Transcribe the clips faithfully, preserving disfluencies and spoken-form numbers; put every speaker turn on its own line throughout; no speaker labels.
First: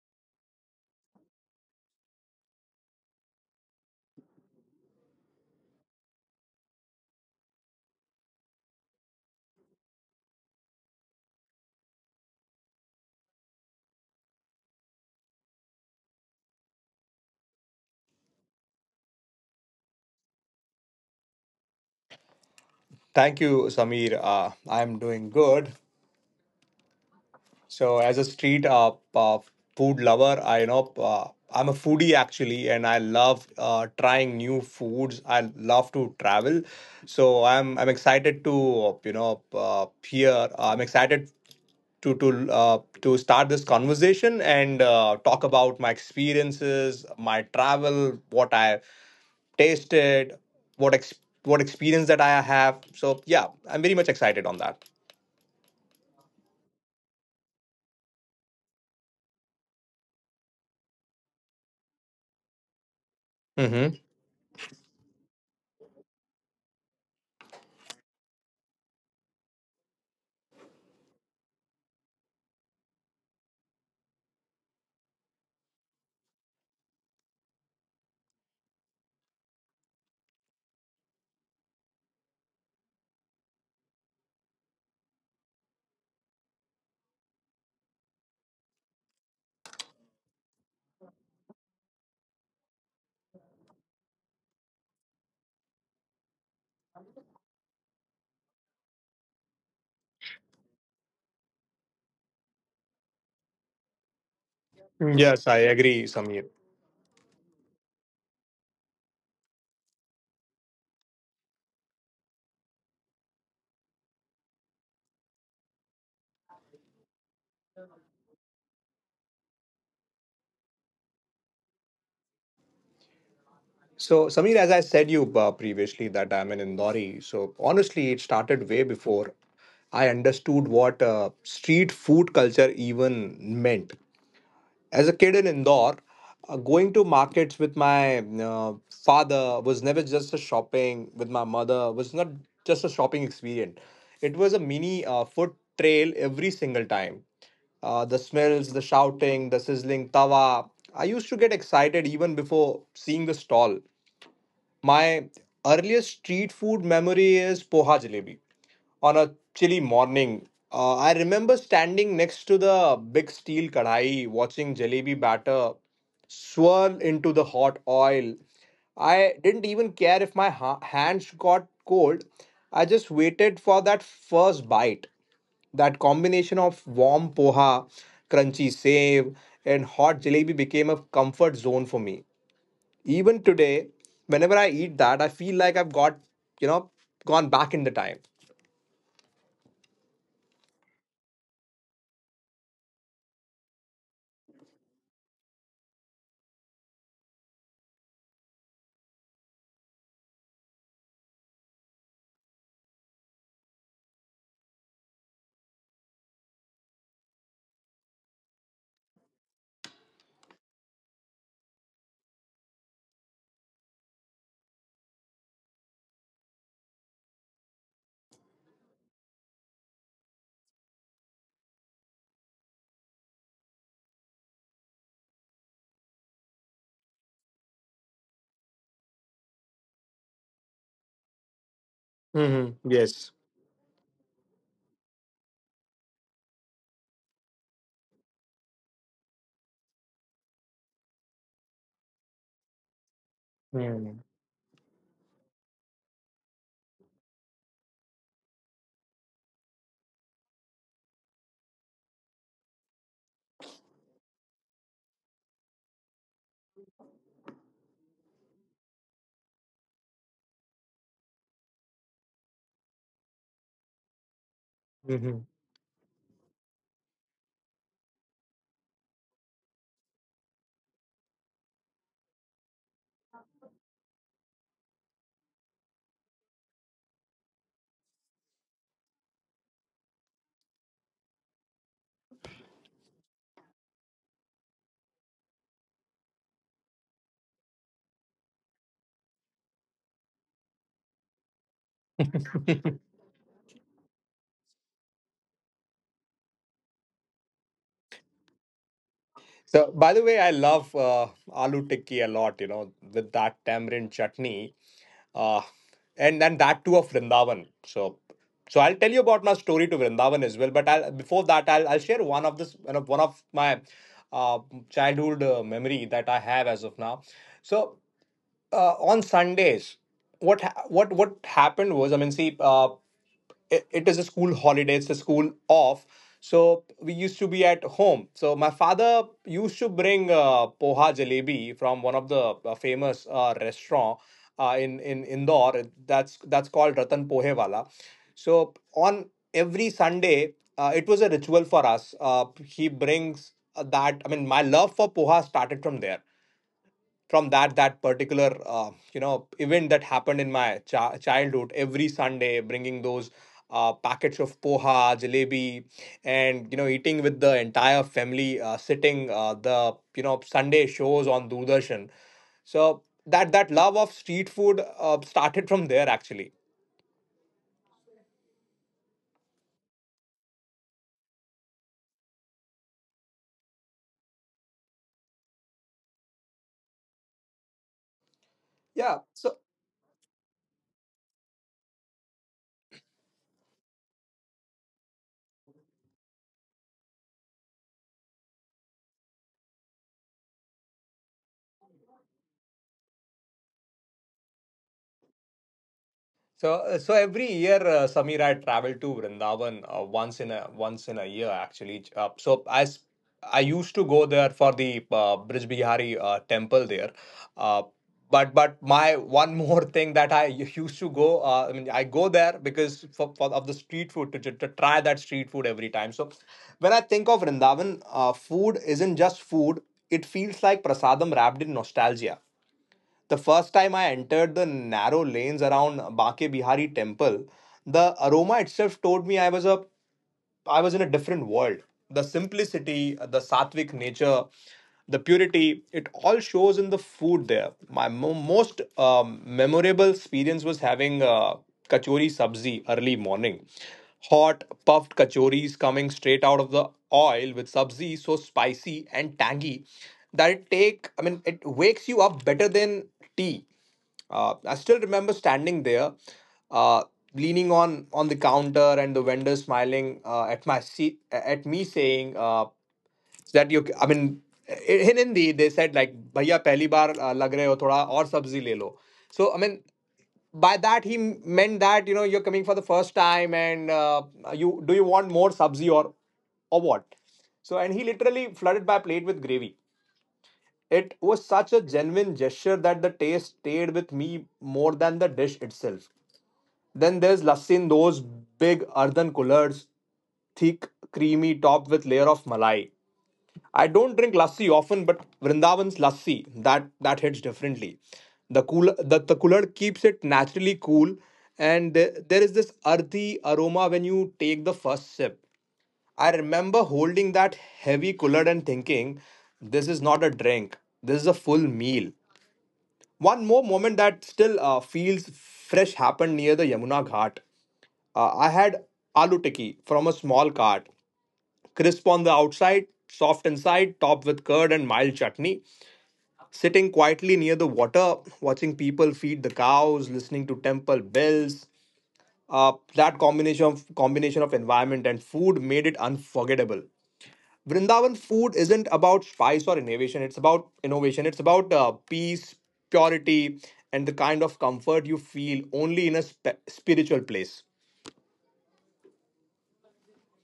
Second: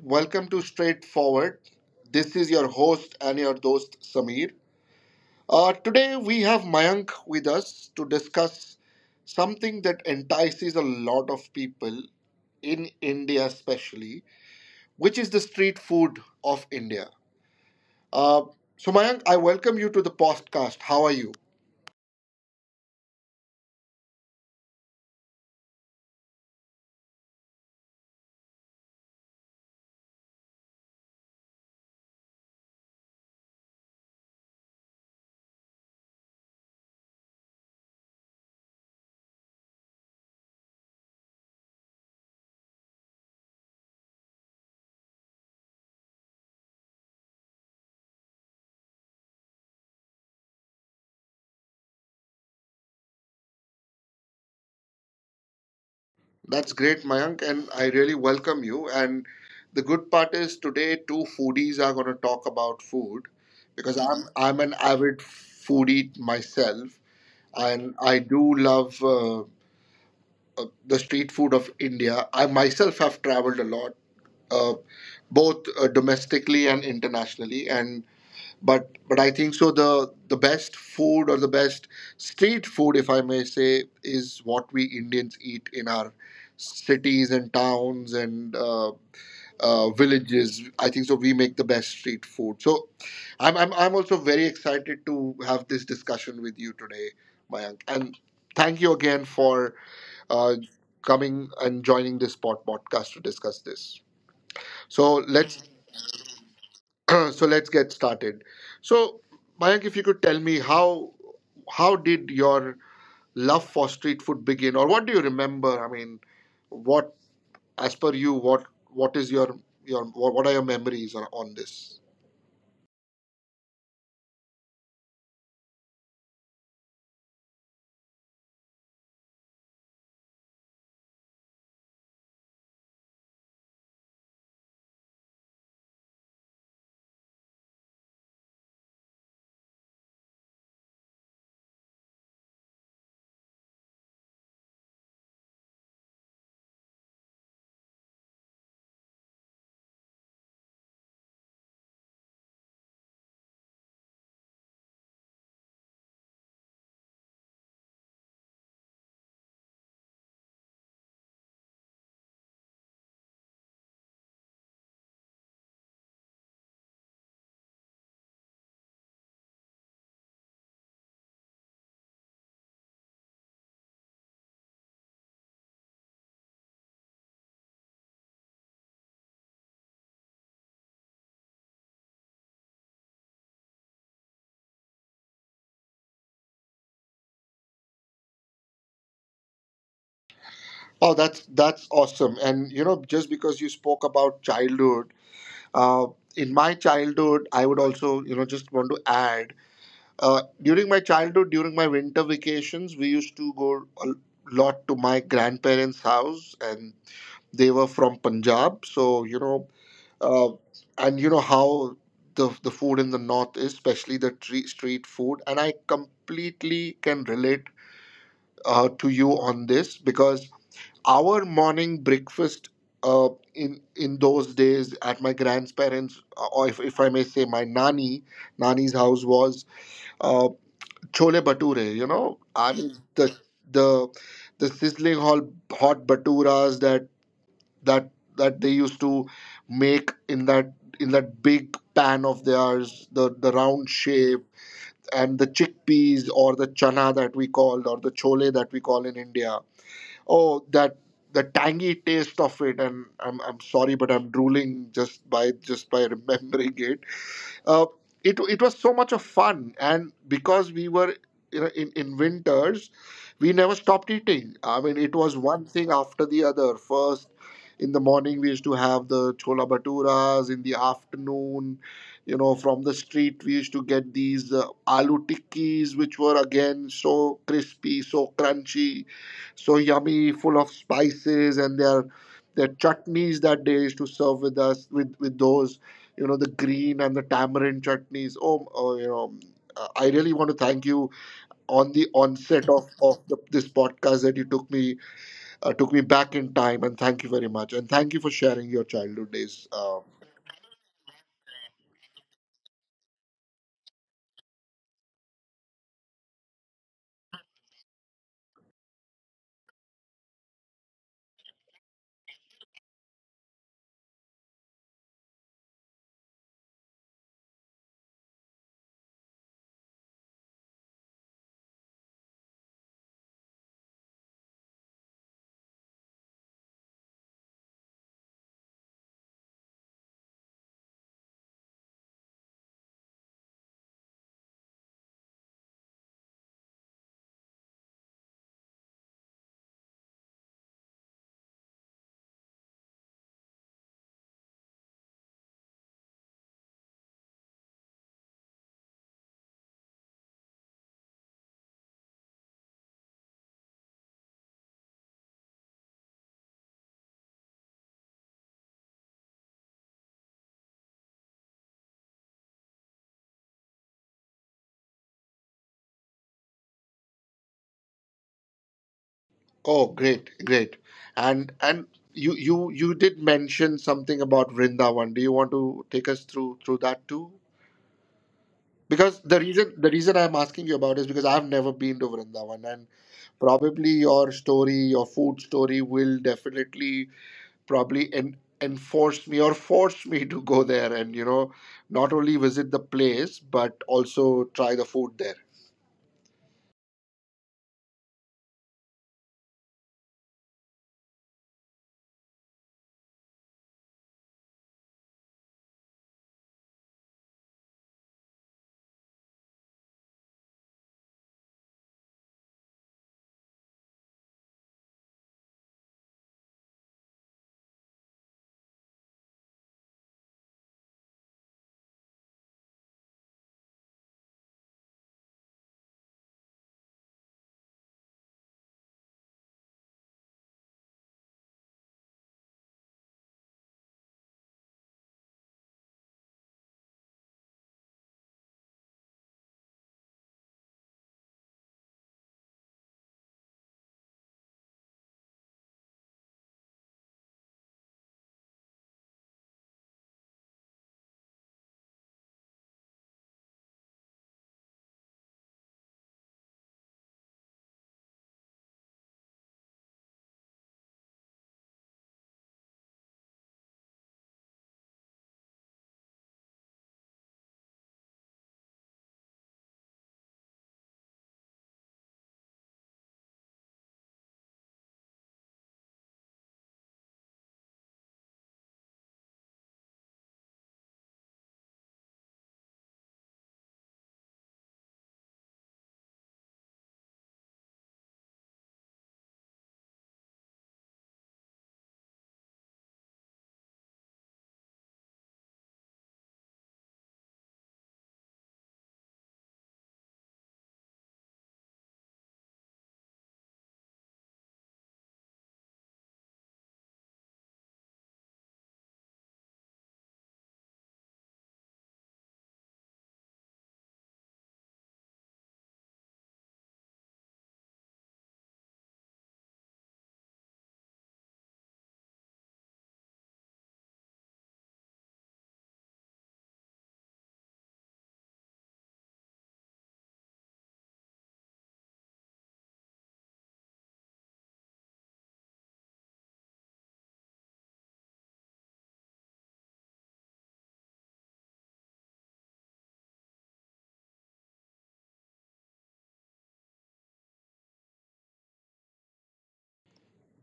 Welcome to Straightforward. This is your host and your host, Samir. Uh, today, we have Mayank with us to discuss something that entices a lot of people in India, especially, which is the street food of India. Uh, so, Mayank, I welcome you to the podcast. How are you?
Thank you, Samir. Uh, I'm doing good. So, as a street uh, uh, food lover, I you know uh, I'm a foodie actually, and I love uh, trying new foods. I love to travel, so I'm I'm excited to you know uh, hear. uh, I'm excited to to uh, to start this conversation and uh, talk about my experiences, my travel, what I tasted, what ex- what experience that I have. So, yeah, I'm very much excited on that.
That's great, Mayank, and I really welcome you. And the good part is today two foodies are going to talk about food because
Mm-hmm.
I'm I'm an avid foodie myself, and I do love uh, uh, the street food of India. I myself have traveled a lot, uh, both uh, domestically and internationally, and but but I think so the the best food or the best street food if I may say is what we Indians eat in our cities and towns and uh, uh, villages. I think so we make the best street food. So I'm, I'm I'm also very excited to have this discussion with you today, Mayank, and thank you again for uh, coming and joining this pod podcast to discuss this. So
Yes, I
let's
agree, Samir.
so let's get started. So, Mayank, if you could tell me how how did your love for street food begin, or what do you remember? I mean, what as per you, what what is your your what what are your memories on, on this?
So, Samir, as I said you uh, previously, that I'm an Indori. So, honestly, it started way before I understood what uh, street food culture even meant. As a kid in Indore, uh, going to markets with my uh, father was never just a shopping, with my mother was not just a shopping experience. It was a mini uh, food trail every single time. Uh, the smells, the shouting, the sizzling tawa. I used to get excited even before seeing the stall. My earliest street food memory is poha jalebi. On a chilly morning, uh, I remember standing next to the big steel kadai, watching jalebi batter swirl into the hot oil. I didn't even care if my ha- hands got cold. I just waited for that first bite. That combination of warm poha, crunchy save, and hot jalebi became a comfort zone for me. Even today, whenever I eat that, I feel like I've got, you know, gone back in the time.
Oh, that's that's awesome. And you know, just because you spoke about childhood, uh, in my childhood, I would also you know just want to add. Uh, during my childhood, during my winter vacations, we used to go a lot to my grandparents' house, and they were from Punjab, so you know, uh, and you know how the the food in the north is, especially the tre- street food, and I completely can relate uh, to you on this because our morning breakfast uh, in in those days at my grandparents, uh, or if, if I may say, my nani nani's house was uh, chole bature. You know, I
Hmm
mean
Yes.
the the the sizzling hot hot baturas that that that they used to make in that in that big pan of theirs, the the round
Mm-hmm.
shape, and the chickpeas or the chana that we called, or the chole that we call in India. Oh, that the tangy taste of it, and i'm i'm sorry, but I'm drooling just by just by remembering it. uh, it, it was so much of fun, and because we were you know, in, in winters we never stopped eating. I mean it was one thing after the other. First in the morning we used to have the chola baturas. In the afternoon, you know, from the street we used to get these uh, aloo tikkis, which were again so crispy, so crunchy, so yummy, full of spices, and their their chutneys that they used to serve with us with with those, you know, the green and the tamarind chutneys. Oh, oh you know, uh, I really want to thank you on the onset of of the, this podcast that you took me uh, took me back in time, and thank you very much, and thank you for sharing your childhood days.
So,
Uh,
by the way, I love uh, aloo tikki a lot, you know, with that tamarind chutney. Uh, and then that too of Vrindavan. So, so I'll tell you about my story to Vrindavan as well. But I'll, before that, I'll, I'll share one of this one of, one of my uh, childhood uh, memory that I have as of now. So uh, on Sundays, what ha- what what happened was, I mean, see, uh, it, it is a school holiday; it's a school off. So we used to be at home. So my father used to bring uh, poha jalebi from one of the uh, famous uh, restaurant uh, in in Indore. That's that's called Ratan Pohewala. So on every Sunday, uh, it was a ritual for us. Uh, he brings uh, that. I mean, my love for poha started from there, from that that particular uh, you know event that happened in my chi- childhood, every Sunday bringing those uh, packets of poha jalebi, and you know eating with the entire family, uh, sitting uh, the you know Sunday shows on Doordarshan. So that that love of street food uh, started from there actually.
oh, great, great, and and. You, you you did mention something about Vrindavan. Do you want to take us through through that too?
Yeah.
Because the
So
reason the reason I'm asking you about is because I've never been to Vrindavan, and probably your story, your food story, will definitely probably en- enforced me or forced me to go there and you know not only visit the place but also try the food there.
So, uh, so every year, uh, Samir, I travel to Vrindavan uh, once in a once in a year actually. Ch- Uh, so as I used to go there for the uh, Brij Bihari uh, temple there, uh, but but my one more thing that I u- used to go, uh, I mean, I go there because for, for of the street food to, to try that street food every time. So when I think of Vrindavan, uh, food isn't just food; it feels like prasadam wrapped in nostalgia. The first time I entered the narrow lanes around Bake Bihari temple, the aroma itself told me I was up I was in a different world. The simplicity, the sattvic nature, the purity, it all shows in the food there. My mo- most um, memorable experience was having uh, kachori sabzi early morning. Hot, puffed kachoris coming straight out of the oil with sabzi, so spicy and tangy that it take, I mean, it wakes you up better than tea. Uh, I still remember standing there, uh, leaning on on the counter, and the vendor smiling uh, at my seat at me, saying uh, that you. I mean, i- in Hindi they said like, "भैया पहली बार uh, लग रहे हो थोड़ा और सब्जी ले लो." So I mean, by that he meant that you know you're coming for the first time and uh, you do you want more sabzi or or what. So, and he literally flooded my plate with gravy. It was such a genuine gesture that the taste stayed with me more than the dish itself. Then there's lassi in those big earthen coolers, thick, creamy, topped with layer of malai. I don't drink lassi often, but Vrindavan's lassi, that that hits differently. The cool the, the cooler keeps it naturally cool, and there, there is this earthy aroma when you take the first sip. I remember holding that heavy cooler and thinking, this is not a drink, this is a full meal. One more moment that still uh, feels fresh happened near the Yamuna Ghat. Uh, I had aloo tikki from a small cart, crisp on the outside, soft inside, topped with curd and mild chutney. Sitting quietly near the water, watching people feed the cows, listening to temple bells. Uh, that combination of combination of environment and food made it unforgettable. Vrindavan food isn't about spice or innovation. It's about innovation. It's about uh, peace, purity, and the kind of comfort you feel only in a sp- spiritual place.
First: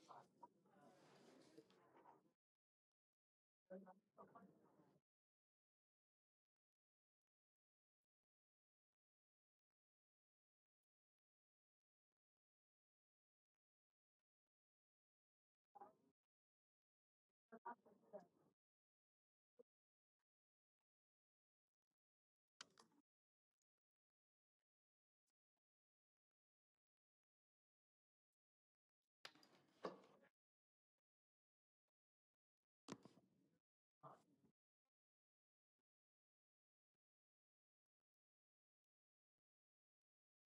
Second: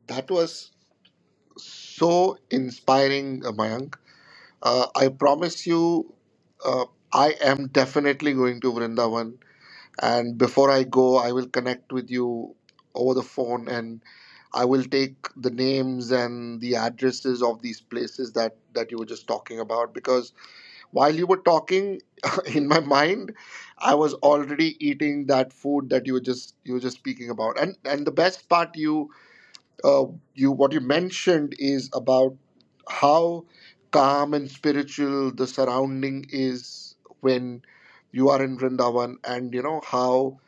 That was so inspiring, uh, Mayank. uh, I promise you, uh, I am definitely going to Vrindavan, and before I go I will connect with you over the phone, and I will take the names and the addresses of these places that that you were just talking about. Because while you were talking in my mind, I was already eating that food that you were just you were just speaking about. And and the best part, you uh, you what you mentioned is about how calm and spiritual the surrounding is when you are in Vrindavan, and you know how,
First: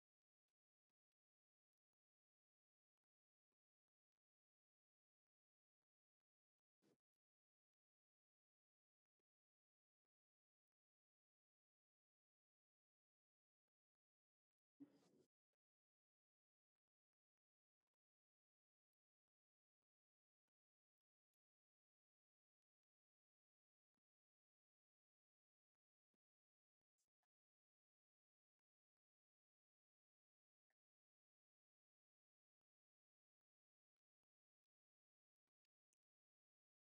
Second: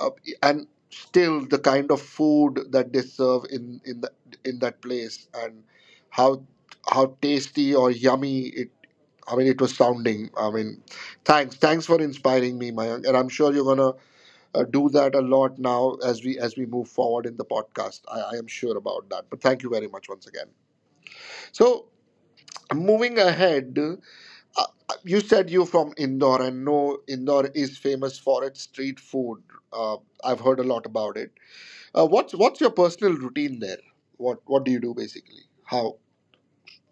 uh, and still the kind of food that they serve in in the, in that place, and how how tasty or yummy it. I mean, it was sounding. I mean, thanks, thanks for inspiring me, Mayank, and I'm sure you're gonna uh, do that a lot now as we as we move forward in the podcast. I, I am sure about that. But thank you very much once again. So moving ahead, uh, you said you're from Indore, and no, Indore is famous for its street food. Uh, I've heard a lot about it. Uh, what's what's your personal routine there? What what do you do basically? How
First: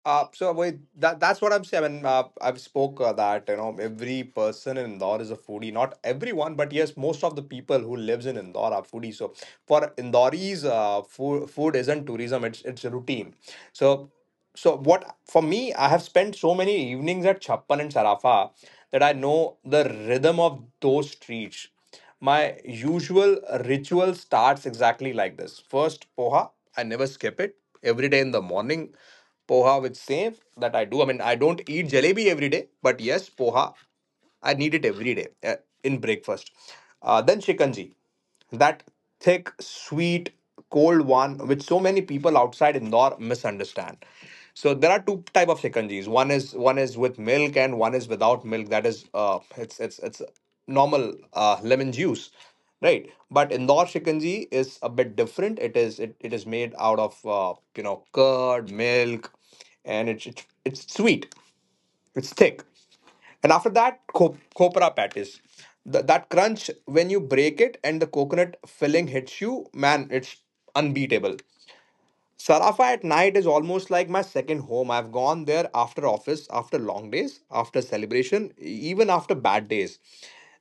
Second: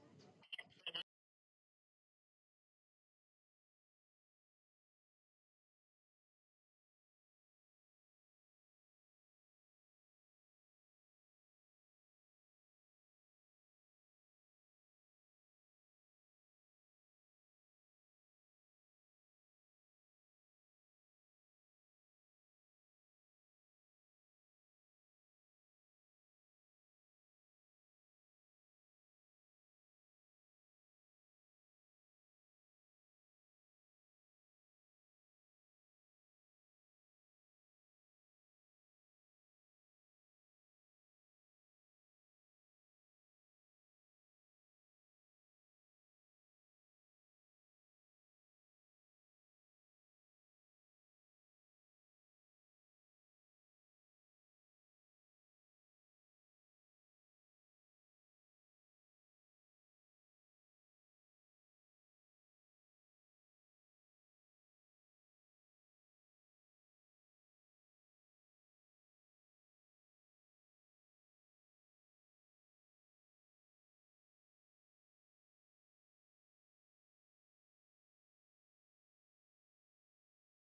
Uh, so wait, that that's what I'm saying. I mean, uh, I've spoke uh, that you know every person in Indore is a foodie. Not everyone, but yes, most of the people who lives in Indore are foodie. So for Indoris, uh, food food isn't tourism; it's it's a routine. So so what for me, I have spent so many evenings at Chappan and Sarafa that I know the rhythm of those streets. My usual ritual starts exactly like this. First, poha. I never skip it. Every day in the morning, poha with save that I do. I mean, I don't eat jalebi every day, but yes, poha. I need it every day uh, in breakfast. Uh, then shikanji, that thick, sweet, cold one which so many people outside Indore misunderstand. So there are two type of shikanjis. One is one is with milk and one is without milk. That is uh it's it's it's normal uh, lemon juice, right? But Indore shikanji is a bit different. It is it, it is made out of uh, you know curd, milk, and it's it's, it's sweet. It's thick. And after that, co- copra patties. Th- that crunch when you break it and the coconut filling hits you, man, it's unbeatable. Sarafa at night is almost like my second home. I've gone there after office, after long days, after celebration, e- even after bad days.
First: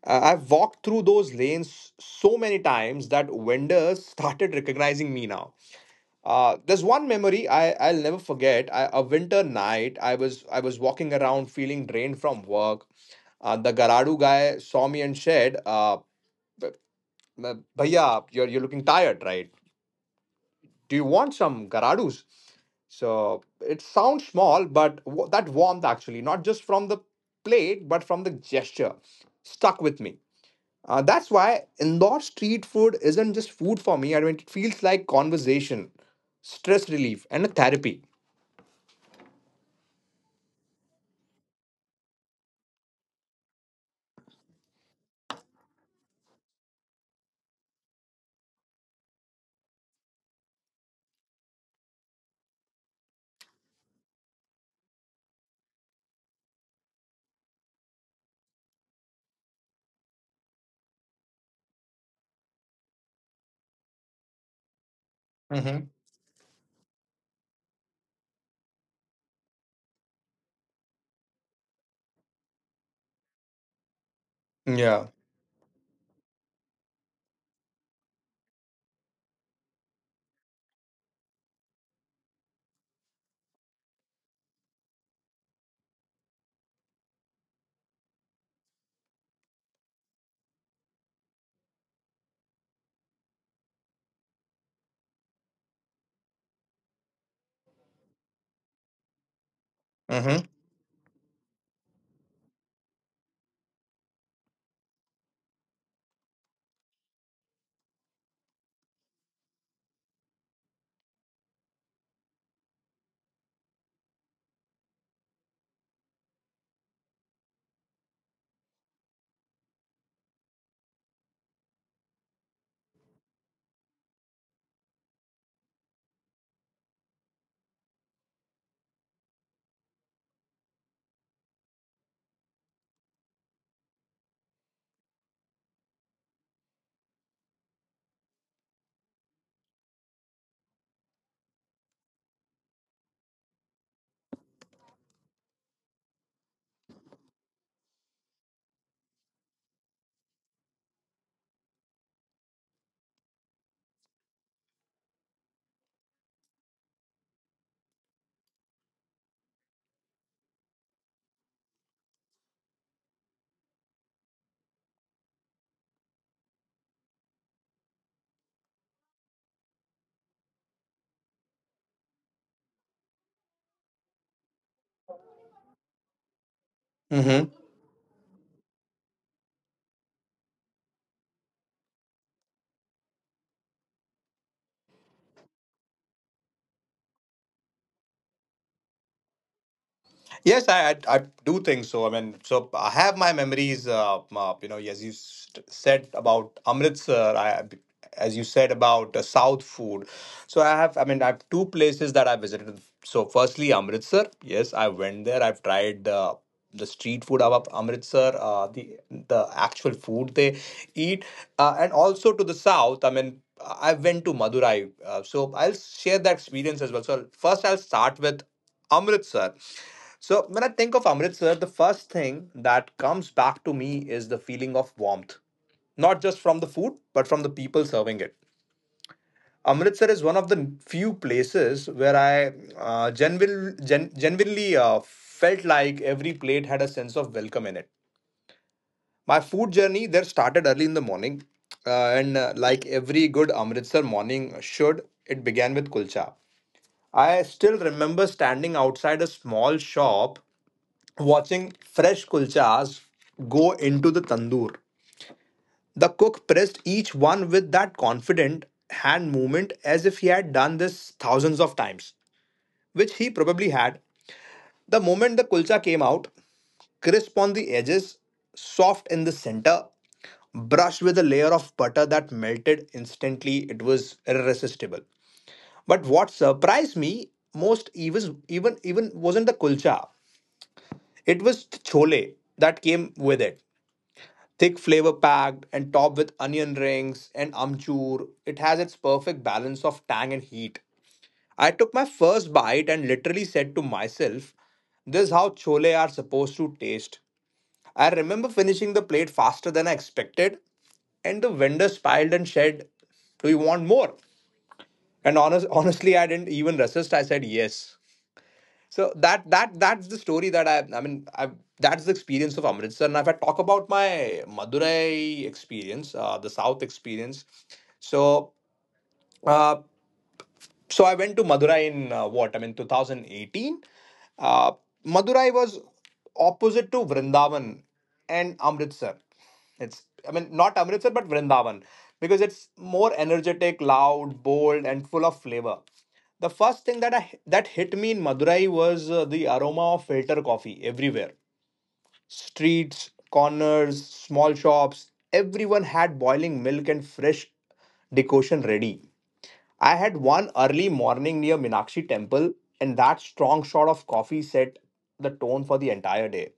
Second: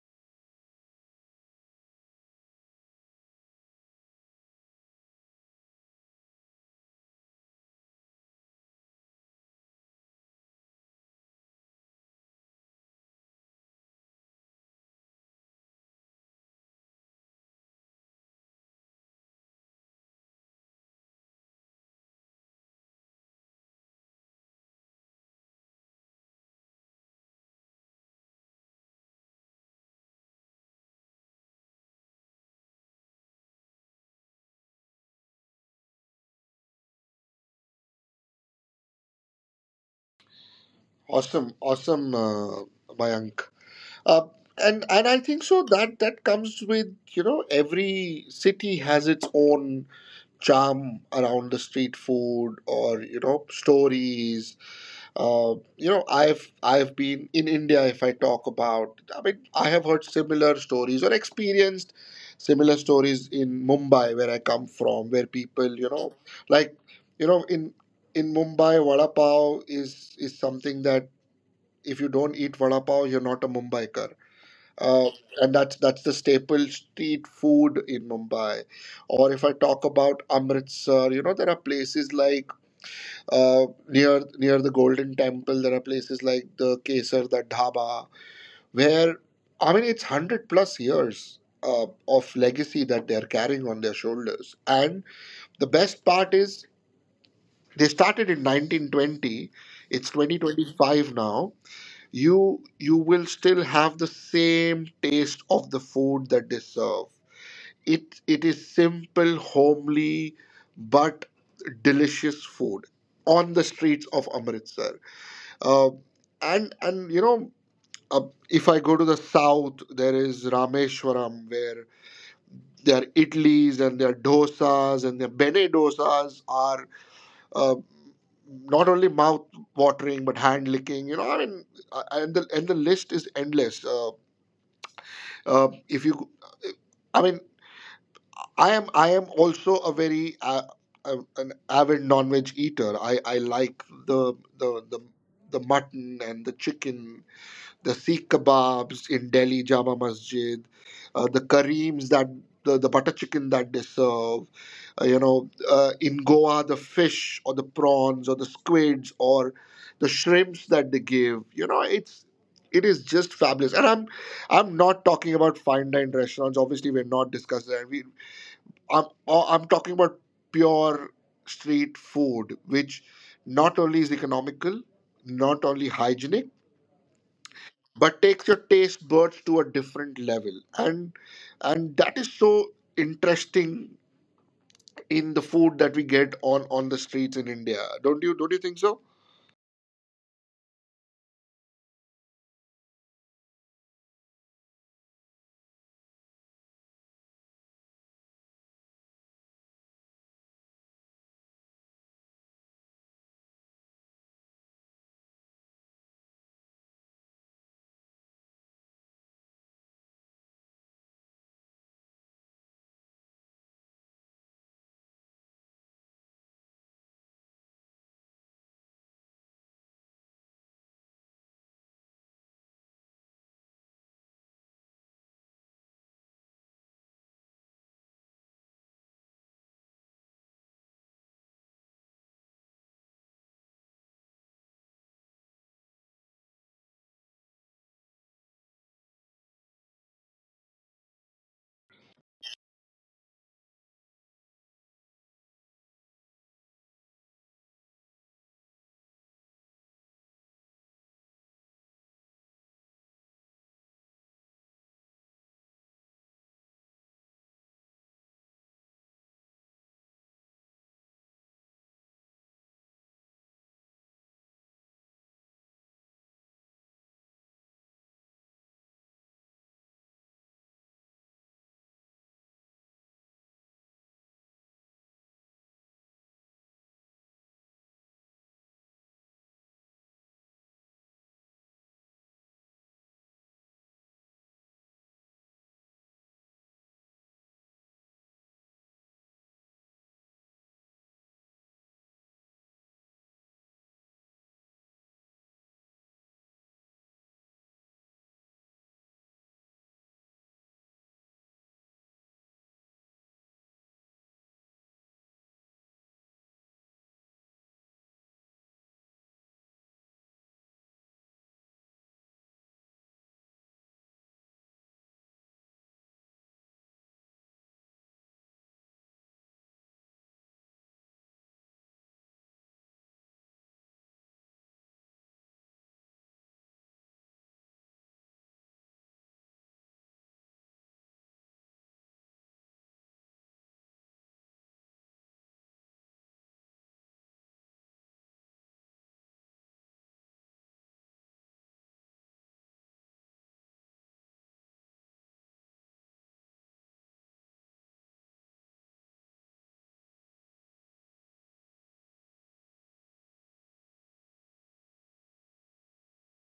Uh, I've walked through those lanes so many times that vendors started recognizing me now. Uh, there's one memory I I'll never forget. I, a winter night, I was I was walking around feeling drained from work. Uh, the Garadu guy saw me and said, uh, "Bh- "Bhaiya, you're you're looking tired, right? Do you want some Garadus?" So it sounds small, but w- that warmth actually, not just from the plate, but from the gesture, stuck with me. Uh, that's why indoor street food isn't just food for me. I mean, it feels like conversation, stress relief, and a therapy.
awesome, awesome, uh, Mayank. Uh, and and I think so that that comes with you know every city has its own charm around the street food or you know stories. Uh, you know, I've I've been in India. If I talk about, I mean, I have heard similar stories or experienced similar stories in Mumbai, where I come from, where people, you know, like, you know, in in Mumbai, vada pav is is something that if you don't eat vada pav, you're not a Mumbaikar.
Yeah.
Uh, and that's that's the staple street food in Mumbai. Or if I talk about Amritsar, you know, there are places like uh, near near the Golden Temple, there are places like the Kesar, the Dhaba, where I mean it's hundred plus years uh, of legacy that they are carrying on their shoulders. And the best part is they started in nineteen twenty. It's
Mm-hmm.
twenty twenty-five now. You you will still have the same taste of the food that they serve. It it is simple, homely, but delicious food on the streets of Amritsar. uh, and and you know uh, if I go to the south, there is Rameshwaram where their idlis and their dosas and their bene dosas are uh, not only mouth watering but hand licking, you know, I mean, uh, and the and the list is endless. uh, uh, if you, I mean, i am i am also a very uh, uh, an avid non-veg eater. I i like the the the the mutton and the chicken, the Sikh kebabs in Delhi Jama Masjid, uh, the Kareems that the, the butter chicken that they serve, uh, you know, uh, in Goa the fish or the prawns or the squids or the shrimps that they give. You know, it's it is just fabulous. And I'm I'm not talking about fine dine restaurants. Obviously, we're not discussing that. We I'm uh, I'm talking about pure street food, which not only is economical, not only hygienic,
Mm-hmm.
but takes your taste buds to a different level, and and that is so interesting in the food that we get on on the streets in India. Don't you don't you think so?
Yes, I, I I do think so. I mean, so I have my memories. Uh, uh, you know, as you st- said about Amritsar, I as you said about uh, South food. So I have. I mean, I have two places that I visited. So firstly, Amritsar. Yes, I went there. I've tried the the street food of Amritsar, uh, the the actual food they eat, uh, and also to the south. I mean, I went to Madurai, uh, so I'll share that experience as well. So first, I'll start with Amritsar. So when I think of Amritsar, the first thing that comes back to me is the feeling of warmth, not just from the food, but from the people serving it. Amritsar is one of the few places where I uh, genuine, gen, genuinely uh, felt like every plate had a sense of welcome in it. My food journey there started early in the morning, uh, and uh, like every good Amritsar morning should, it began with kulcha. I still remember standing outside a small shop watching fresh kulchas go into the tandoor. The cook pressed each one with that confident hand movement as if he had done this thousands of times, which he probably had. The moment the kulcha came out, crisp on the edges, soft in the center, brushed with a layer of butter that melted instantly, it was irresistible. But what surprised me most even even even wasn't the kulcha. It was chole that came with it. Thick, flavor packed, and topped with onion rings and amchur, it has its perfect balance of tang and heat. I took my first bite and literally said to myself, this is how chole are supposed to taste. I remember finishing the plate faster than I expected, and the vendor smiled and said, "Do you want more?" And honest, honestly, I didn't even resist. I said yes. So that that that's the story that I I mean I that's the experience of Amritsar. And if I talk about my Madurai experience, uh, the South experience, so. Uh, so I went to Madurai in uh, what I mean twenty eighteen. uh, Madurai was opposite to Vrindavan and Amritsar. It's, I mean, not Amritsar but Vrindavan, because it's more energetic, loud, bold, and full of flavor. The first thing that I, that hit me in Madurai was uh, the aroma of filter coffee everywhere. Streets, corners, small shops, everyone had boiling milk and fresh decoction ready. I had one early morning near Minakshi temple, and that strong shot of coffee set the tone for the entire day.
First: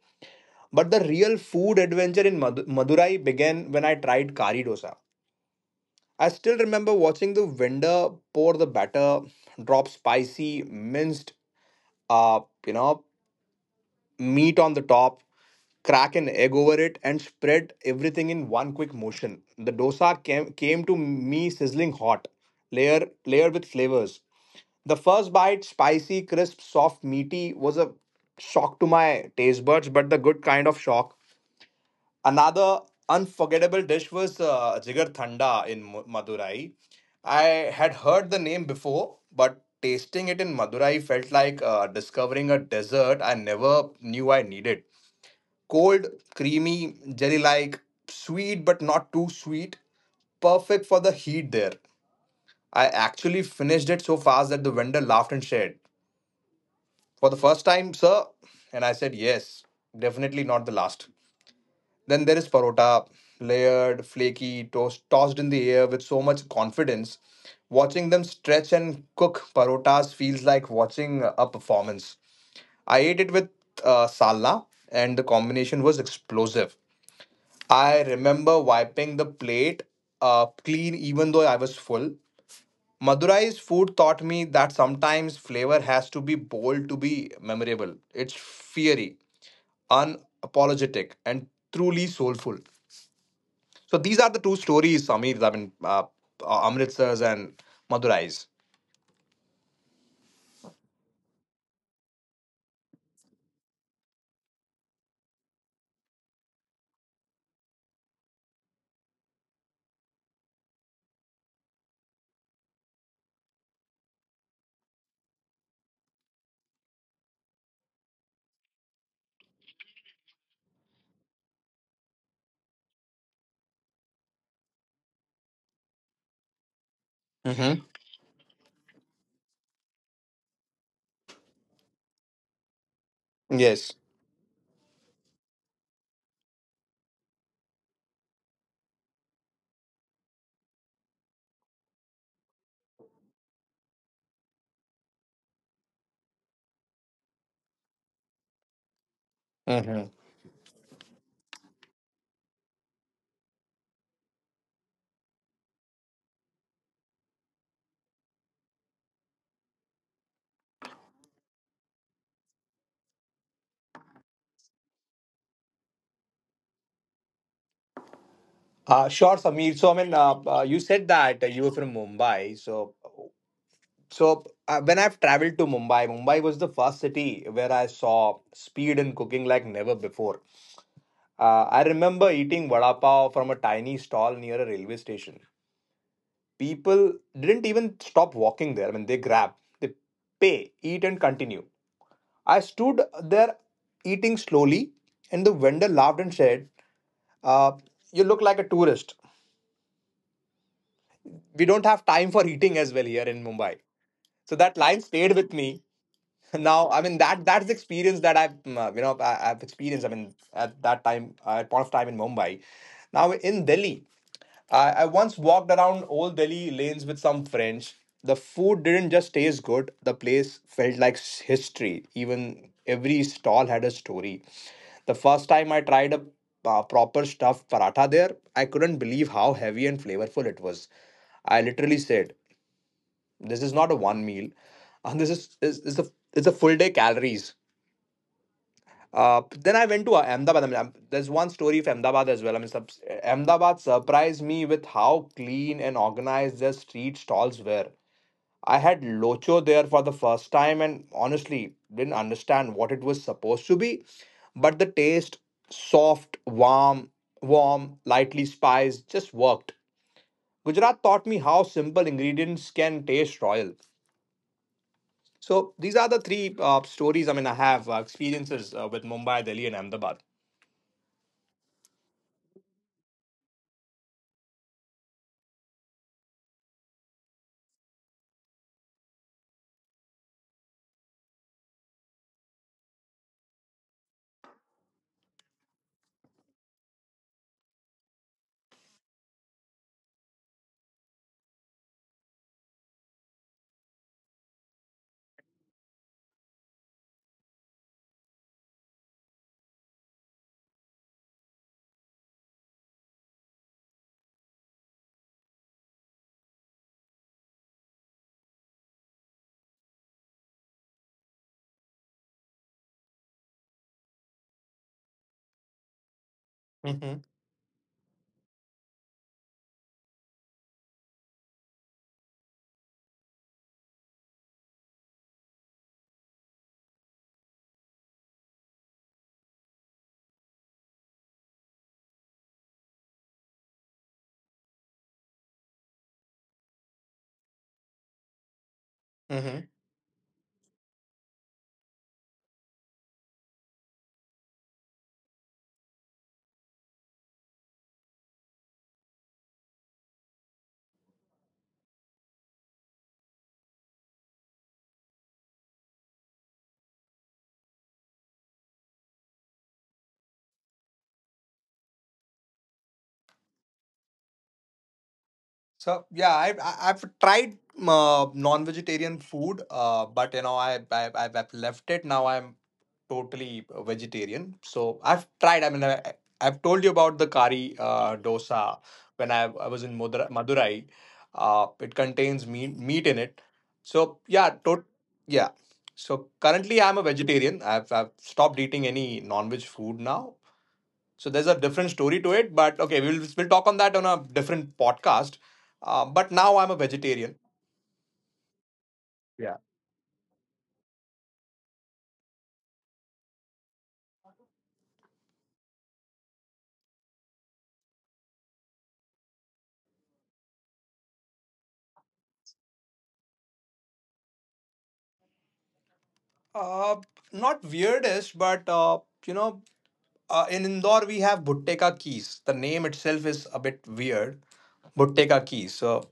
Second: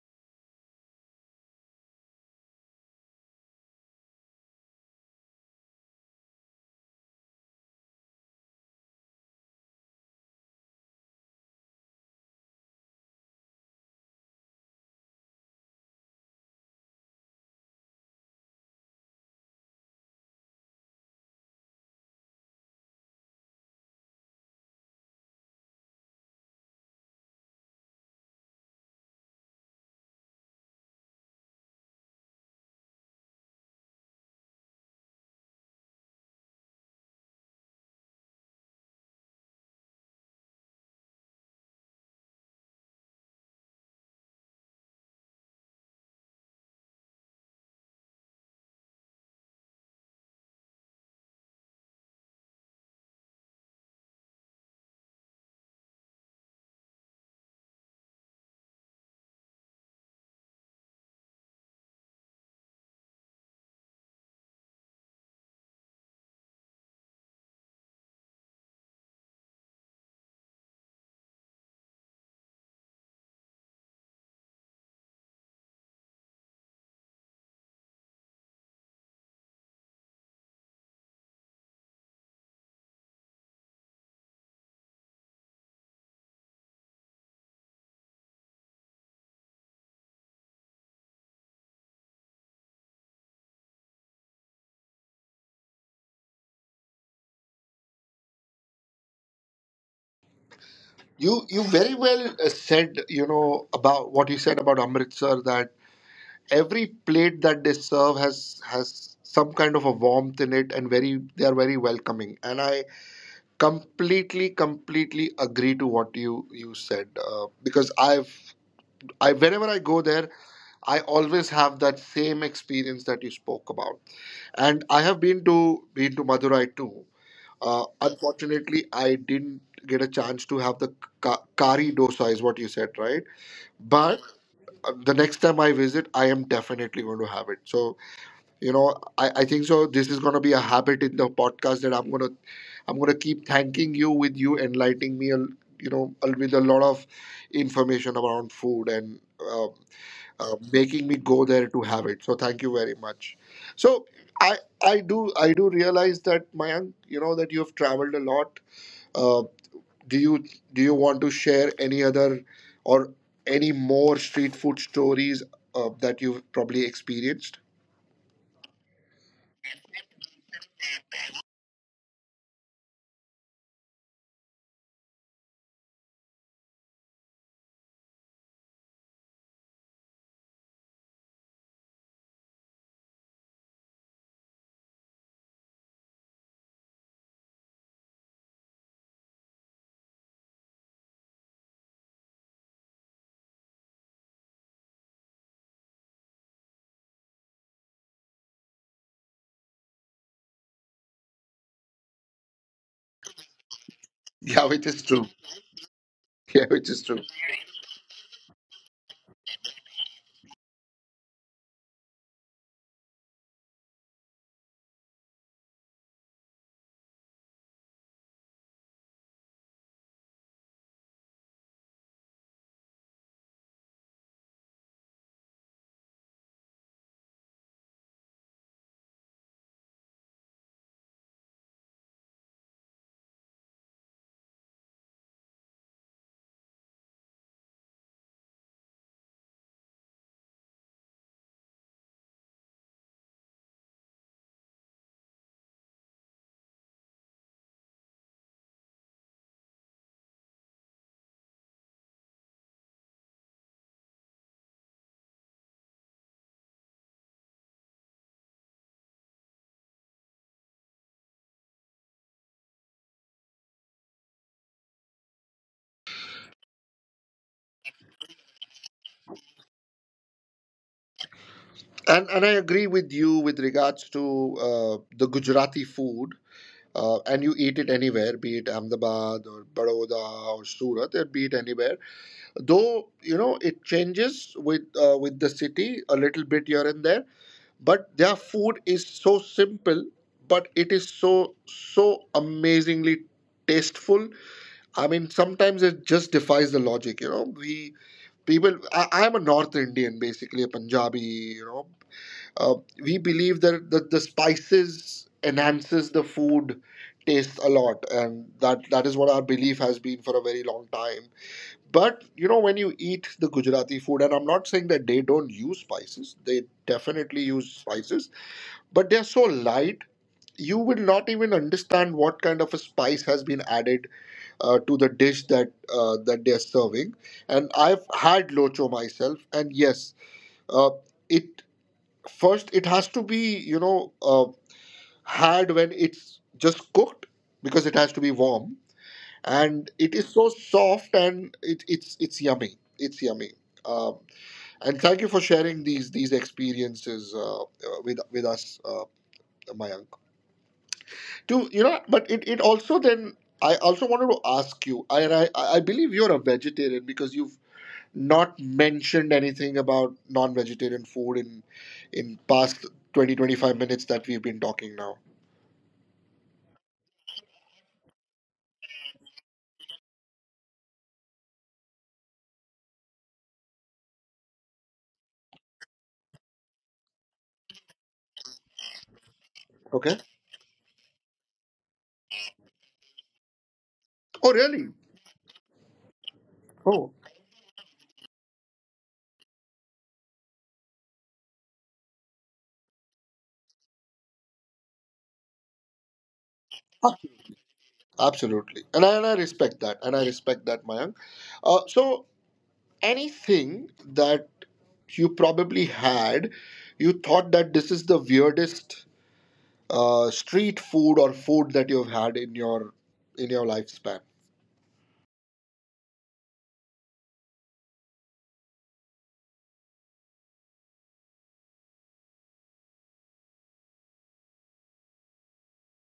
But the real food adventure in Madu- Madurai began when I tried kari dosa. I still remember watching the vendor pour the batter, drop spicy minced, uh, you know, meat on the top, crack an egg over it, and spread everything in one quick motion. The dosa came came to me sizzling hot, layer layered with flavors. The first bite, spicy, crisp, soft, meaty, was a shock to my taste buds, but the good kind of shock. Another unforgettable dish was uh, jigar thanda in Mu- Madurai. I had heard the name before, but tasting it in Madurai felt like uh, discovering a dessert I never knew I needed. Cold, creamy, jelly like, sweet but not too sweet, perfect for the heat there. I actually finished it so fast that the vendor laughed and shared, "For the first time, sir?" And I said, "Yes, definitely not the last." Then there is parota, layered, flaky, toast, tossed in the air with so much confidence. Watching them stretch and cook parotas feels like watching a performance. I ate it with uh, salna, and the combination was explosive. I remember wiping the plate uh, clean, even though I was full. Madurai's food taught me that sometimes flavor has to be bold to be memorable. It's fiery, unapologetic, and truly soulful. So these are the two stories, Samir. I mean, uh, uh, Amritsar's and Madurai's.
you you very well uh, said, you know, about what you said about Amritsar, that every plate that they serve has has some kind of a warmth in it, and very they are very welcoming, and I completely completely agree to what you you said, uh, because I've I whenever I go there I always have that same experience that you spoke about. And I have been to been to Madurai too.
Mm-hmm.
Uh, unfortunately, I didn't get a chance to have the ka- kari dosa, is what you said, right?
Yes.
But uh, the next time I visit, I am definitely going to have it. So you know, I, I think so. This is going to be a habit in the podcast that I'm gonna I'm gonna keep thanking you with you enlightening me, a l- you know, a- with a lot of information around food and. uh,
Mm-hmm.
uh, making me go there to have it. So thank you very much. So I I do I do realize that, Mayank, you know, that you have traveled a lot. Uh, do you do you want to share any other or any more street food stories uh, that you've probably experienced?
Uh, sure, Samir. So I mean, uh, uh, you said that uh, you were from Mumbai. So, so uh, when I've traveled to Mumbai, Mumbai was the first city where I saw speed in cooking like never before. Uh, I remember eating vada pav from a tiny stall near a railway station. People didn't even stop walking there. I mean, they grab, they pay, eat, and continue. I stood there eating slowly, and the vendor laughed and said, uh, "You look like a tourist. We don't have time for eating as well here in Mumbai." So
Yeah,
that
which
line
is true.
stayed with me
Yeah,
now.
which
I
is
mean,
true.
that that's the experience that I've mm, uh, you know I, I've experienced. I mean at that time, uh, at point of time in Mumbai, now in Delhi. I, I once walked around old Delhi lanes with some friends. The food didn't just taste good, the place felt like s- history. Even every stall had a story. The first time I tried a uh, proper stuffed paratha there, I couldn't believe how heavy and flavorful it was. I literally said, this is not a one meal, and this is is, is a it's a full day calories. Uh, then I went to uh, Ahmedabad. I mean, um, there's one story of Ahmedabad as well. I mean, sub- Ahmedabad surprised me with how clean and organized their street stalls were. I had locho there for the first time, and honestly, didn't understand what it was supposed to be. But the taste, soft, warm, warm, lightly spiced, just worked. Gujarat taught me how simple ingredients can taste royal. So these are the three uh, stories. I mean, I have uh, experiences uh, with Mumbai, Delhi, and Ahmedabad.
And and I agree with you with regards to uh, the Gujarati food. Uh, and you eat it anywhere, be it Ahmedabad or Baroda or Surat, or be it anywhere, though you know it changes with uh, with the city a little bit here and there, but their food is so simple, but it is so so amazingly tasteful. I mean, sometimes it just defies the logic. You know, we people, i I am a North Indian, basically a Punjabi, you know. uh, we believe that, that the spices enhances the food taste a lot, and that that is what our belief has been for a very long time. But you know, when you eat the Gujarati food, and I'm not saying that they don't use spices, they
Mm-hmm.
definitely use spices, but they're so light, you will not even understand what kind of a spice has been added uh, to the dish that uh, that they're serving. And I've had locho myself, and yes, uh, it, first it has to be, you know, uh, had when it's just cooked, because it has to be warm. And it is so soft, and it, it's it's yummy, it's yummy. um, and thank you for sharing these these experiences uh, uh, with with us, uh, Mayank. To, you know, but it, it also then, I also wanted to ask you, I, I i believe you're a vegetarian because you've not mentioned anything about non-vegetarian food in in past twenty twenty five minutes that we've been talking now.
So yeah, I've I- I've tried uh, non-vegetarian food, uh, but you know I, I I've I've left it. Now I'm totally vegetarian. So I've tried. I mean, I, I- I've told you about the kari uh, dosa when I, I was in
Okay.
Madura- Madurai. Uh, it contains meat meat in it. So
Oh,
yeah, tot
really?
yeah. So currently I'm a
Oh.
vegetarian. I've I've stopped eating any non-veg food now. So there's a different story to it, but okay, we'll we'll talk on that on a different podcast. Uh, but now I'm a vegetarian.
Absolutely. And I, and I
Yeah.
respect that. And I respect that, Mayank. Uh, so, anything that you probably had, you thought that this is the weirdest uh, street food or food that you've had in your in your lifespan.
Uh, not weirdest, but uh, you know, uh, in Indore we have Bhutte Ka Kees. The name itself is a bit weird. Bhutte Ka Kees. So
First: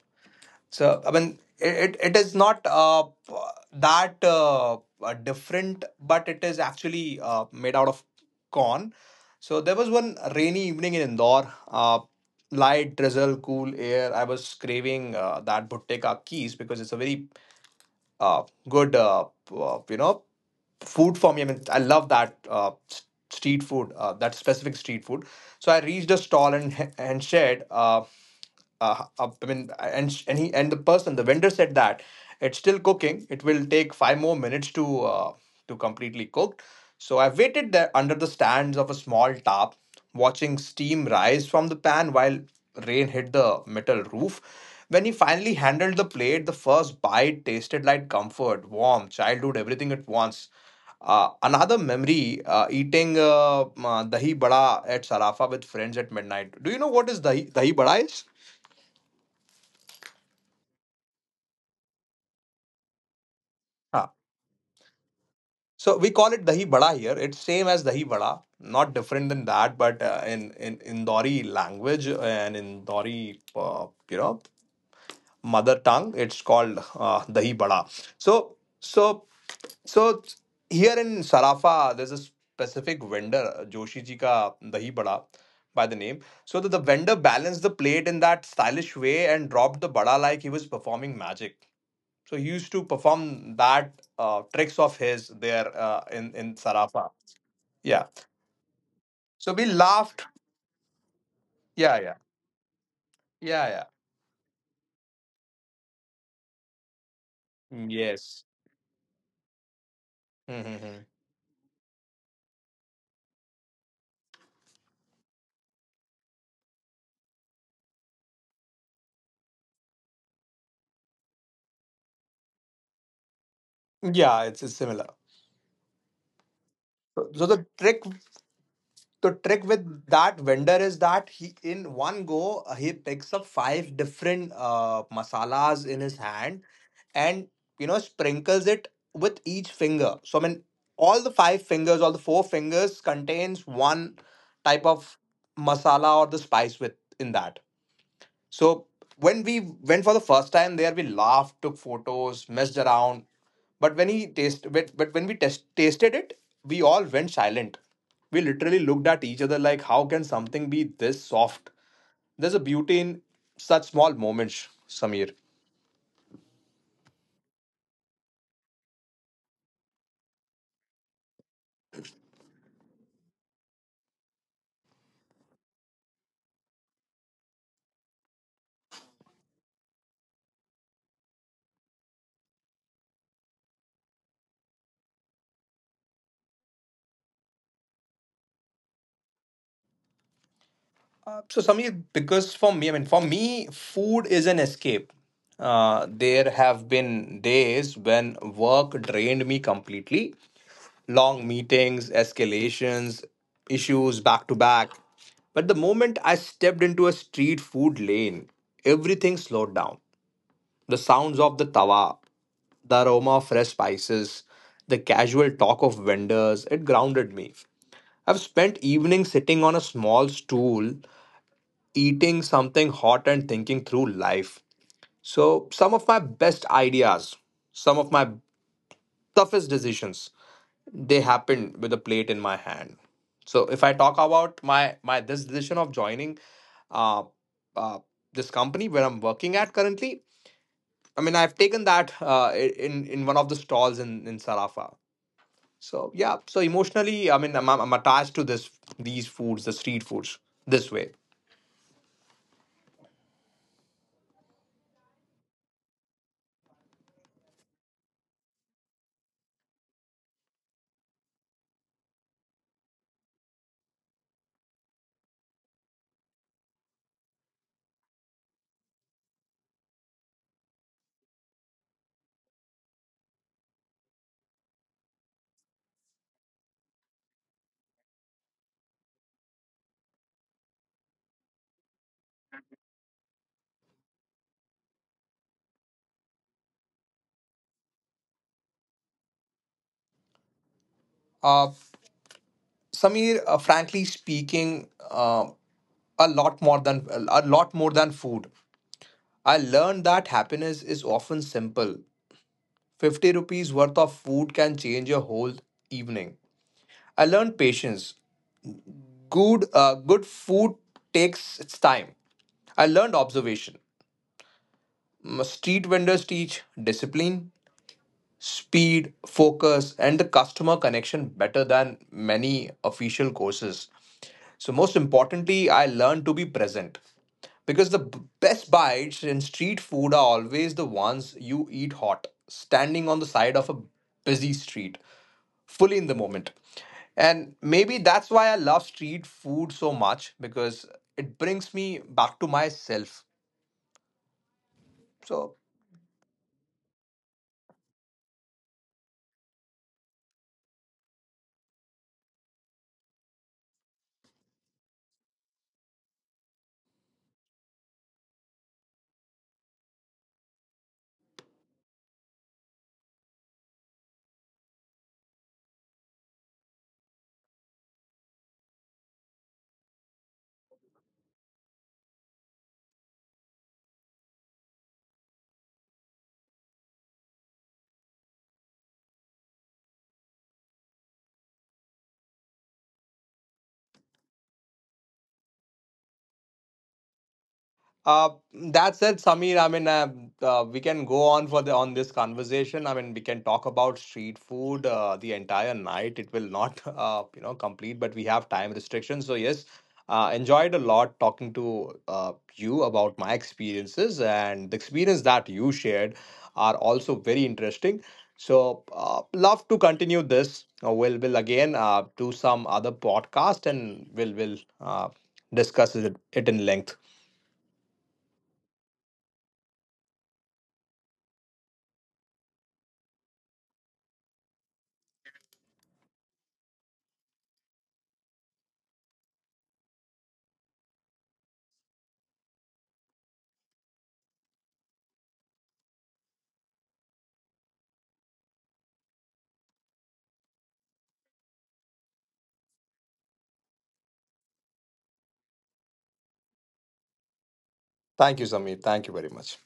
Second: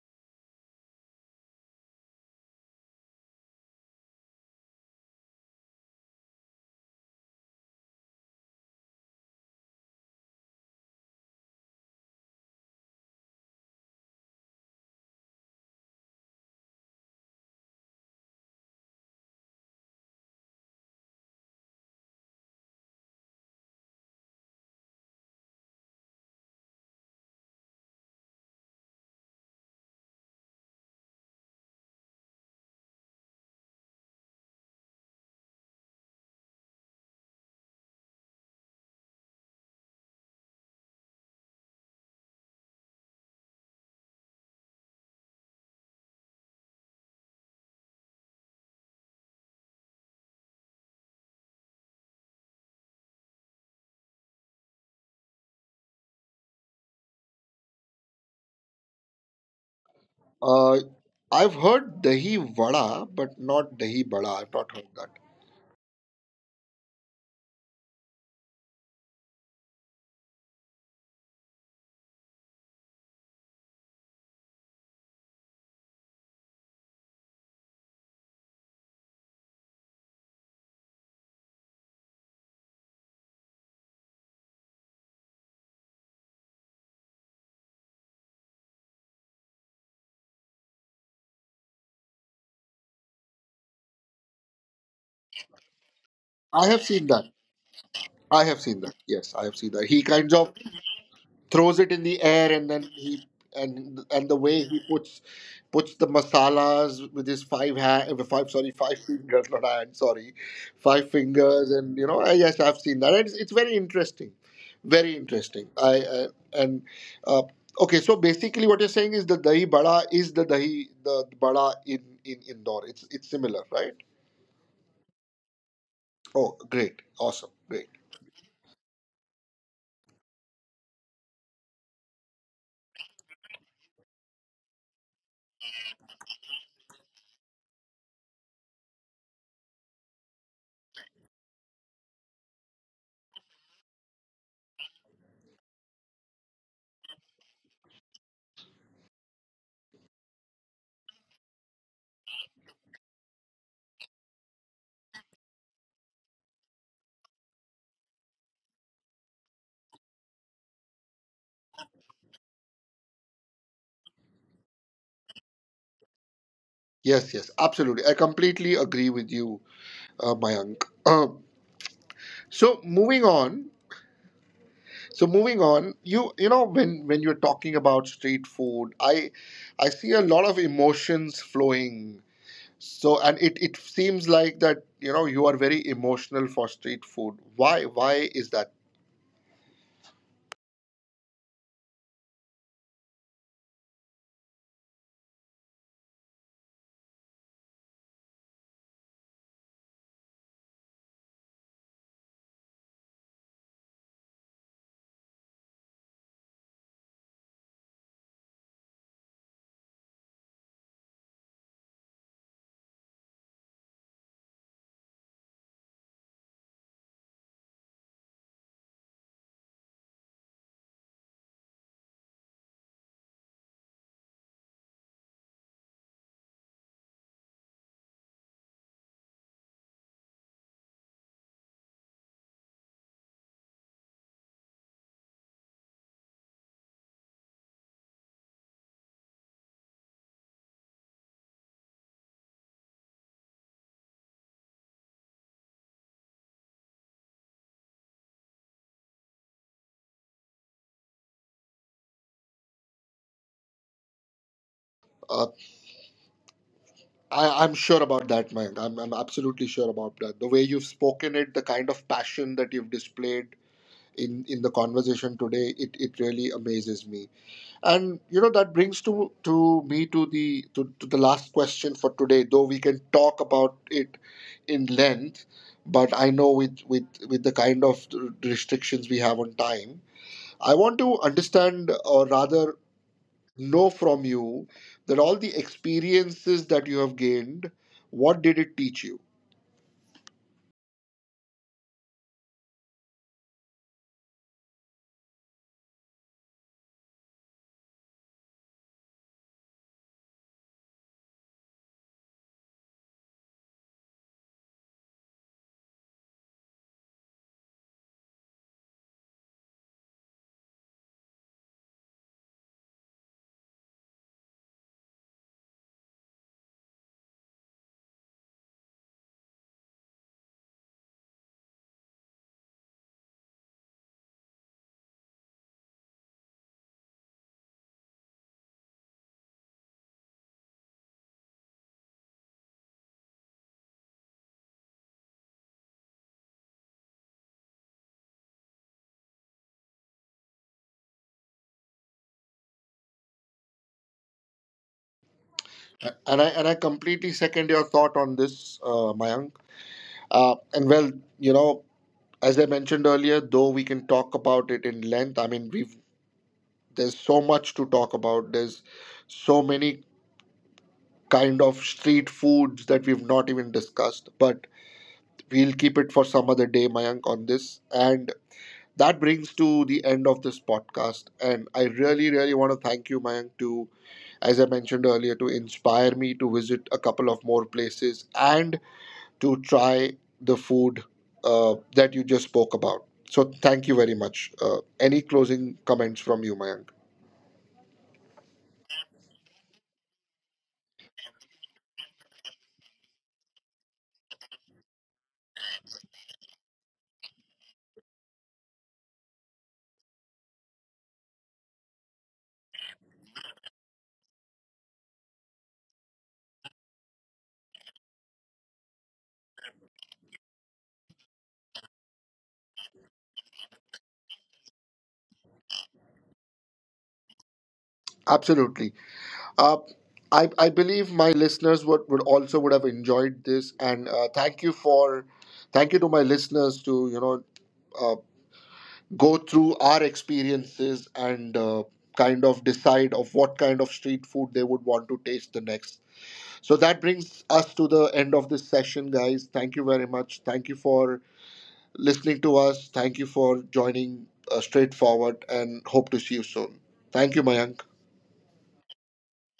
So, I mean, it, it is not uh, that uh, uh, different, but it is actually uh, made out of corn. So, there was one rainy evening in Indore, uh, light, drizzle, cool air. I was craving uh, that bhutte ka keys because it's a very uh, good uh, uh, you know food for me. I mean, I love that uh, s- street food, uh, that specific street food. So I reached a stall and and shared. Uh, uh, uh, I mean, and sh- and he and the person, the vendor said that it's still cooking. It will take five more minutes to uh, to completely cook. So I waited there under the stands of a small tap, watching steam rise from the pan while rain hit the metal roof. When he finally handled the plate, the first bite tasted like comfort, warmth, childhood, everything at once. Uh, another memory uh, eating uh, uh, dahi bada at Sarafa with friends at midnight. Do you know what is dahi, dahi bada is?
Uh, I've heard dahi vada, but not dahi
Ah.
bada. I've not heard that.
So we call it dahi bada here. It's same as dahi bada, not different than that, but uh, in in Indori language and in Dori, uh, you know, mother tongue. It's called uh, dahi bada. So so so here in Sarafa, there's a specific vendor, Joshi ji ka dahi bada by the name. So that the vendor balanced the plate in that stylish way and dropped the bada like he was performing magic. So he used to perform that uh, tricks of his there uh, in in
I have seen
Sarafa.
that.
Yeah.
I have seen that. Yes, I
So
have
we
seen that. He
laughed.
kinds of throws it
Yeah,
in
yeah,
the air, and then he,
yeah, yeah.
and and the way he puts puts the masalas with his five hand,
Yes.
five, sorry, five fingers, not hand, sorry,
Hmm.
five fingers. And you know, I, yes, I've seen that. And it's, it's very interesting, very interesting. I uh, and uh, okay, so basically what you're saying is the dahi bada is the dahi, the bada, in in Indore, it's it's similar, right?
Yeah, it's, it's similar.
Oh, great.
So so
Awesome.
the
Great.
trick the trick with that vendor is that he in one go uh, he picks up five different uh, masalas in his hand, and you know sprinkles it with each finger. So I mean, all the five fingers all the four fingers contains one type of masala or the spice with in that. So when we went for the first time there, we laughed, took photos, messed around. But when he taste, but, but when we test, tasted it, we all went silent. We literally looked at each other like, how can something be this soft? There's a beauty in such small moments, Samir.
Yes, yes, absolutely, I completely agree with you, uh, Mayank. So moving on. So moving on, you you know, when when you're talking about street food, I I see a lot of emotions flowing. So and it it seems like that, you know, you are very emotional for street food. Why why is that?
So Samir, because for me, I mean, for me, food is an escape. Uh, there have been days when work drained me completely, long meetings, escalations, issues back to back. But the moment I stepped into a street food lane, everything slowed down. The sounds of the tawa, the aroma of fresh spices, the casual talk of vendors, it grounded me. I've spent evenings sitting on a small stool, eating something hot and thinking through life. So, some of my best ideas, some of my toughest decisions, they happened with a plate in my hand. So if I talk about my my this decision of joining uh, uh, this company where I'm working at currently, I mean I've taken that uh, in in one of the stalls in in Sarafa. So yeah, so emotionally I mean i'm, I'm attached to this these foods the street foods this way.
Uh, I I'm sure about that, man. I'm I'm absolutely sure about that. The way you've spoken it, the kind of passion that you've displayed in in the conversation today, it it really amazes me. And you know, that brings to to me, to the to, to the last question for today, though we can talk about it in length. But I know, with with with the kind of restrictions we have on time, I want to understand, or rather know from you, that all the experiences that you have gained, what did it teach you?
Uh, Samir, uh, frankly speaking, uh, a lot more than a lot more than food. I learned that happiness is often simple. fifty rupees worth of food can change your whole evening. I learned patience. Good, uh, good food takes its time. I learned observation. Mm, street vendors teach discipline, speed, focus, and the customer connection better than many official courses. So, most importantly, I learned to be present, because the b- best bites in street food are always the ones you eat hot, standing on the side of a busy street, fully in the moment. And maybe that's why I love street food so much, because it brings me back to myself. So
And i and i completely second your thought on this, uh, Mayank. Uh, and well, you know, as I mentioned earlier, though we can talk about it in length, I mean, we've, there's so much to talk about. There's so many kind of street foods that we've not even discussed, but we'll keep it for some other day, Mayank, on this. And that brings to the end of this podcast. And I really, really want to thank you, Mayank, to, as I mentioned earlier, to inspire me to visit a couple of more places and to try the food uh, that you just spoke about. So thank you very much. Uh, any closing comments from you, Mayank?
Uh, that said, Samir, I mean, uh, uh, we can go on for the on this conversation. I mean, we can talk about street food uh, the entire night. It will not, uh, you know, complete, but we have time restrictions. So yes, uh, enjoyed a lot talking to uh, you about my experiences, and the experience that you shared are also very interesting. So uh, love to continue this. Uh, we'll will again uh, do some other podcast, and we'll will uh, discuss it, it in length.
Absolutely. Uh, I, I believe my listeners would, would also would have enjoyed this. And uh, thank you for, thank you to my listeners, to, you know, uh, go through our experiences and uh, kind of decide of what kind of street food they would want to taste the next. So that brings us to the end of this session, guys. Thank you very much. Thank you for listening to us. Thank you for joining uh, Straightforward, and hope to see you soon. Thank you, Mayank.
Thank you, Samir. Thank you very much.